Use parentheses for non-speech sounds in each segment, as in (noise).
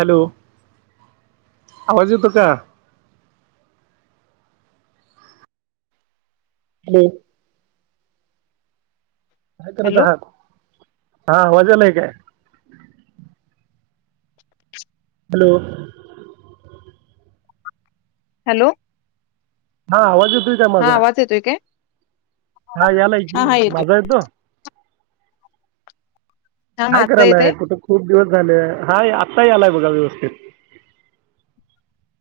Hello आवाज येतो का? हम्. काय करत हॅलो आहात. हा आवाज यायलाय काय? हॅलो. हॅलो. हा आवाज येतोय. का हा माझा आवाज येतोय काय? हा यालाय की हा हा येतोय. माझा येतो. हा काय माझा येतय करायलाय कुठे खूप दिवस झाले हाय काही आलाय बघा व्यवस्थित.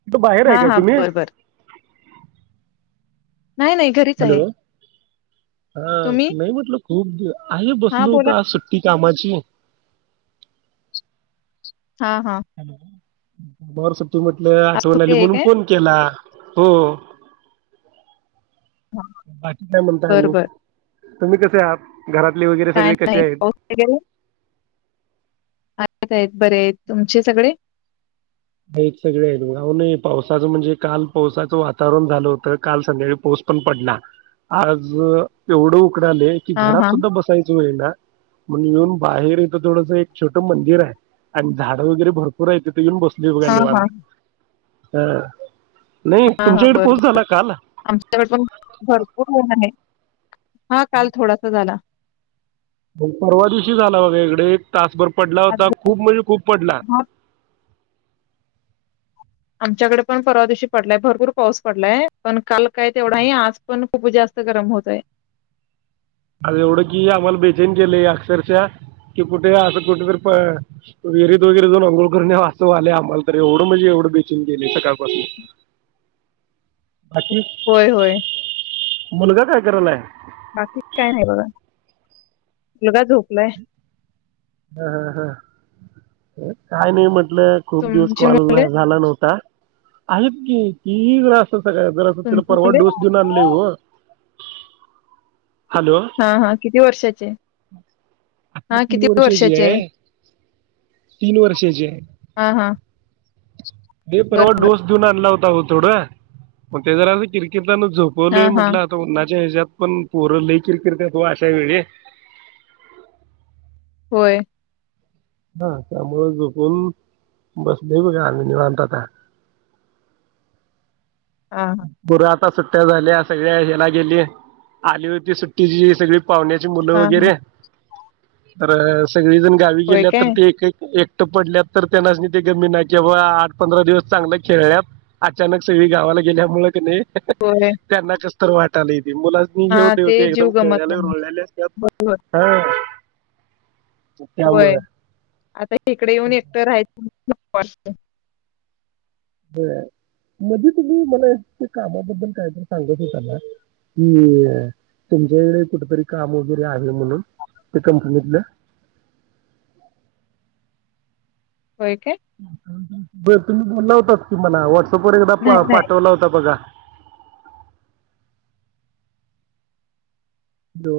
तथ बाहेर हा आहे काय हा तुम्ही? बर बर नाही नाही घरीच आहे हॅलो हा तुम्ही नाही म्हटलं खूप आहे हा बसलो बोला होत की सुट्टी कामाची हा हा हॅलो र स (inaudible) तू म्हटलं आज आठवण सुट्टी आली आहे म्हणून काय फोन केला. हम्म हा, बाकी काय म्हणता बर आणि बर तुम्ही कसे आहात घरातले वगैरे काय सगळे कसे नाही आहेत? पाऊस वगैरे आहेत आहेत बरे आहेत तुमचे सगळे सगळे आहेत जाऊ पावसाचं म्हणजे काल पावसाचं वातावरण झालं होत काल संध्याकाळी पाऊस पण पडला आज एवढं उकडले की हा घरात हा सुद्धा बसायच वेळ ना म्हणून बाहेर इथं थोडं एक छोटं मंदिर आहे आणि झाडं वगैरे भरपूर आहे तिथे येऊन बस बसलोय बघा हा हा निवांत हम् हा हा बरबरर आमच्या पण भरपूर पाऊस आहे हा काल थोडासा झाला परवा दिवशी झाला बघा इकडे एक तासभर पडला आज होता खूप म्हणजे खूप पडला हा, आमच्याकडे पण परवा दिवशी पडलाय भरपूर पाऊस पडलाय पण काल काय तेवढाही आज पण खूप जास्त गरम होत आहे आ एवढं कि आम्हाला बेचन केलेय अक्षरशः कि कुठे असं कुठेरी विहिरीत वगैरे जाऊन अंघोळ करून यावं असं व्हायलेय आम्हाला तर एवढं म्हणजे एवढं बेचन केले सकाळ पाासून. होय होय मुलगा काय करायलाय बाकी काय नाही बघा मुलगा झोपलाय हा हा हा काही नाही म्हन खूप दिवस तुमची कॉल मुले झाला नव्हता आहेत की (inaudible) सकाळ जरा असं तिला तुमची परवा मुले डोस देऊन आणलंय ओ हा हा किती वर्षाचे आता हा किती तीन वर्षाचे आहे वर्षाची आहे हा हा ते परवा बरोबर डोस देऊन आणला होता हो थोड ते जरा किरकट हा झोपवली हा म्हट आता उन्नाच्या पण पोर लय किरकिरत्यात ओ अशा वेळी होय हा त्यामुळे झोपून बसले बघा आम्ही निवांत आता हा पोरं आता सुट्ट्या झाल्या सगळ्या ह्याला गेली आलीवरती सुट्टीची सगळी पाहुण्याची मुलं हा हा वगैरे अरे तगळीजण. होय काय त पडल्यात तर त्यांनास नी तेे गेम बिम नाही कि वा आठ पंधरा दिवस चांगलं खेळल्यात अचानक सगळी गावाला गेल्यामुळें कनई (unintelligible) होय करना कस तर वाटालयीत मुलास्नी हे हा होतय व ते जीव एकदम गमत खेळयाल नाही रुळल्याल असतात, बरोबर हा व्हय. त्यामुळं नको वाटतय व्हय मध्ये तुम्ही मला एका कामाबद्दल काहीतरी सांगत होता ना कि तुमच्याकडे कुठ तरी काम वगैरे आहे म्हणून त्या कंपनीतलं होय काय तुम्ही (unintelligible) बोला होता बग मला व्हॉट्स वर एकदा नाही पाठवला होता बघा दो.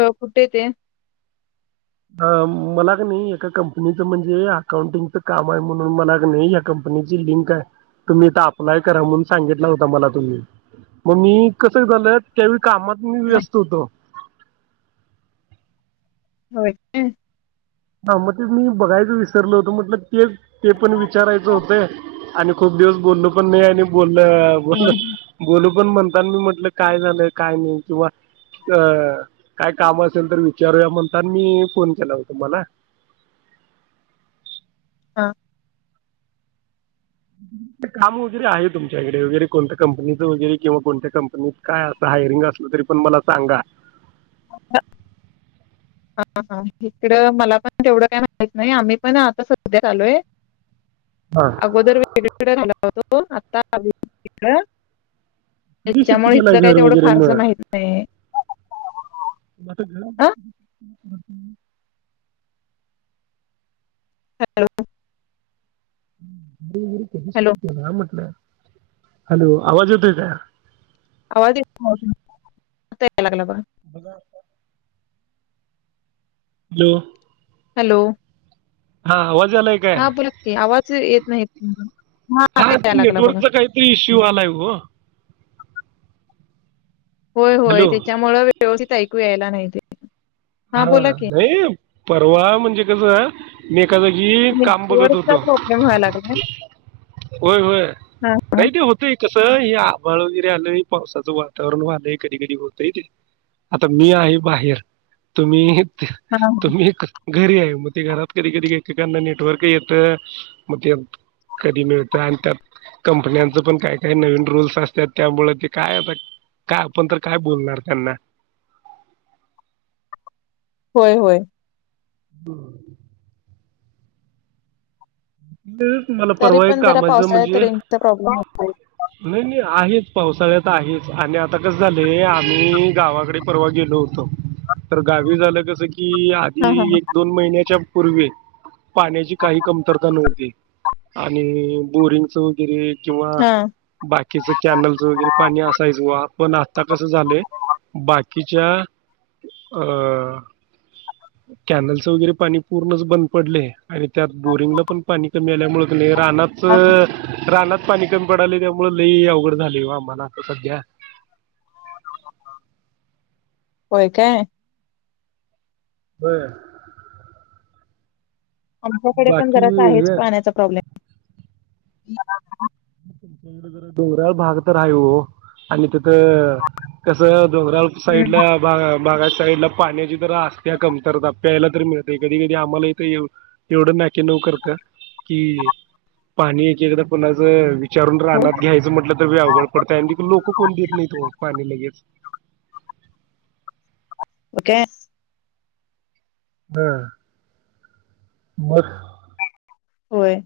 अ कुठे ते? हा मलाकणी एका कंपनीच म्हणजे अकाउंटिंगच काम आहे म्हणून मलाकणी या कंपनीची लिंक आहे तुम्ही इथं अप्लाय करा म्हणून सांगितला होता मला तुम्ही म मी कस झालंय त्यावेळी कामात मी नाही व्यस्त होतो होय काय? हा म तेच मी बघायच विसरलो होतो म्हटल ते ते पण विचारायचं होतंय आणि खूप दिवस बोललो पण नाही आणि बोल ल बोल हा, (unintelligible) बोलू पण म्हणतान मी म्हटलं काय झालं काय नई किंवा अ काय काम असेल तर विचारूया म्हणतान मी फोन केला होता ओ तुम्हाला हा काम वगेरे आहे तुमच्याकडे वेरे कोणत्या कंपनीचं वगैरे किंवा कोणत्या कंपनीत काय असं हायरिंग असलं तरी पण मला सांगा. हा, हा हा हिकडं मला पण तेवढं काय माहित नाही आम्ही पण आता सध्याच आलोय. हां आगोदर वेगळीकड राहीला होतो आता आलोय इकडं धी शिफ्ट त्याच्यामुळे केल इथलं काही घर तेवढं वगैरे म? फारसं माहित नाही. अ हॅलो हू (unintelligible) कधी शिफ्ट हॅलो केला म्हटलं? हॅलो आवाज येतोय का? आवाज येत नाहीं आता यायला लागला बघा बघा आता हॅलो हॅलो हा आवल हा बोलाकी आवाज येत नाही हा आता ते यालागला बघा. नेटवर्कचा काहीतरी इश्यू आलाय हो होय होय हॅलो तेच्यामुळं व्यवस्थित ऐक ऐकू यायला नाही ते हा बोला की नाही. परवा म्हणजे कसं मी. एका जागी काम बघत होतो, नेटवर्कचा प्रॉब्लेम व्हायला लागलाय होय-होय हा नाही ते होतय क. कस हे आभाळ वगैरे आलंय पावसाचं वातावरण व्हालंय कधीं -कधी होतय ते आता मी आहे बाहेर. तुम्ही. हा तुम्ही घरी आहे. मग ते घरात कधी-कधी एकेकाना नेटवर्क येत, मग ते मग कधी मिळत, आणि त्यात कंपन्यांचं पण काय काय नवीन रूल्स असतात, त्यामुळ ते काय आता काय आपण तर काय बोलणार त्यांना. होय- होय. हम्म. तेच मला तरी परवा एक पण जरा कामाचं पावसाळ्यात रेंज चा प्रॉब्लेम येतोयच. नाई- नाई आहेच पावसाळ्यात आहेच आणि आत्ता कसं झालंय आम्ही गावाकडे परवा गेलो होतो, तर गावी झालं कसं की. ती हा हा आधी एक-दोन महिन्याच्या- पूर्वी- पाण्याची काही कमतरता नव्ह (inaudible) आणि अ बोरिंग चं वगैरे किंवा हा बाकीच कॅनल चं वगैरे पाणी हा असायचं वा. पण आता कसं झालं बा- कीच्या अ, कॅनलचं वगैरे पाणी पूर्णच बंद पडलंय आणि त्यात बोरिंगला पण मित्र मेल्यामुळं कने हा रानाचं रानात पाणी कमी पडालंय त्यामुळं लई अवघड झालंय वो आम्हाला, सदया. होय काय? होय. आमच्याकडे पण जरा आहेच हे पाण्याचा प्रॉब्लेम. (unintelligible) तुमच्याकडं जरा डोंगराळ भाग तर हाय वो आणि त त कसं डोंगराळ साईड हम्म ला भा बागाईत साईडला पाण्याची तर आस्त्या कमतरता प्यायला तर मिळतय कधी-कधी आम्हाला हित एवढं नाके नऊ करत, कि पाणी एक-एकदा कोणाचं. वीचारून हो रानांत घ्यायचं म्हटलं, तर लय अवघड पडतेय आणि लोक कोण देत नाईत वो पाणी लगेच. ओके. हा मग. होय.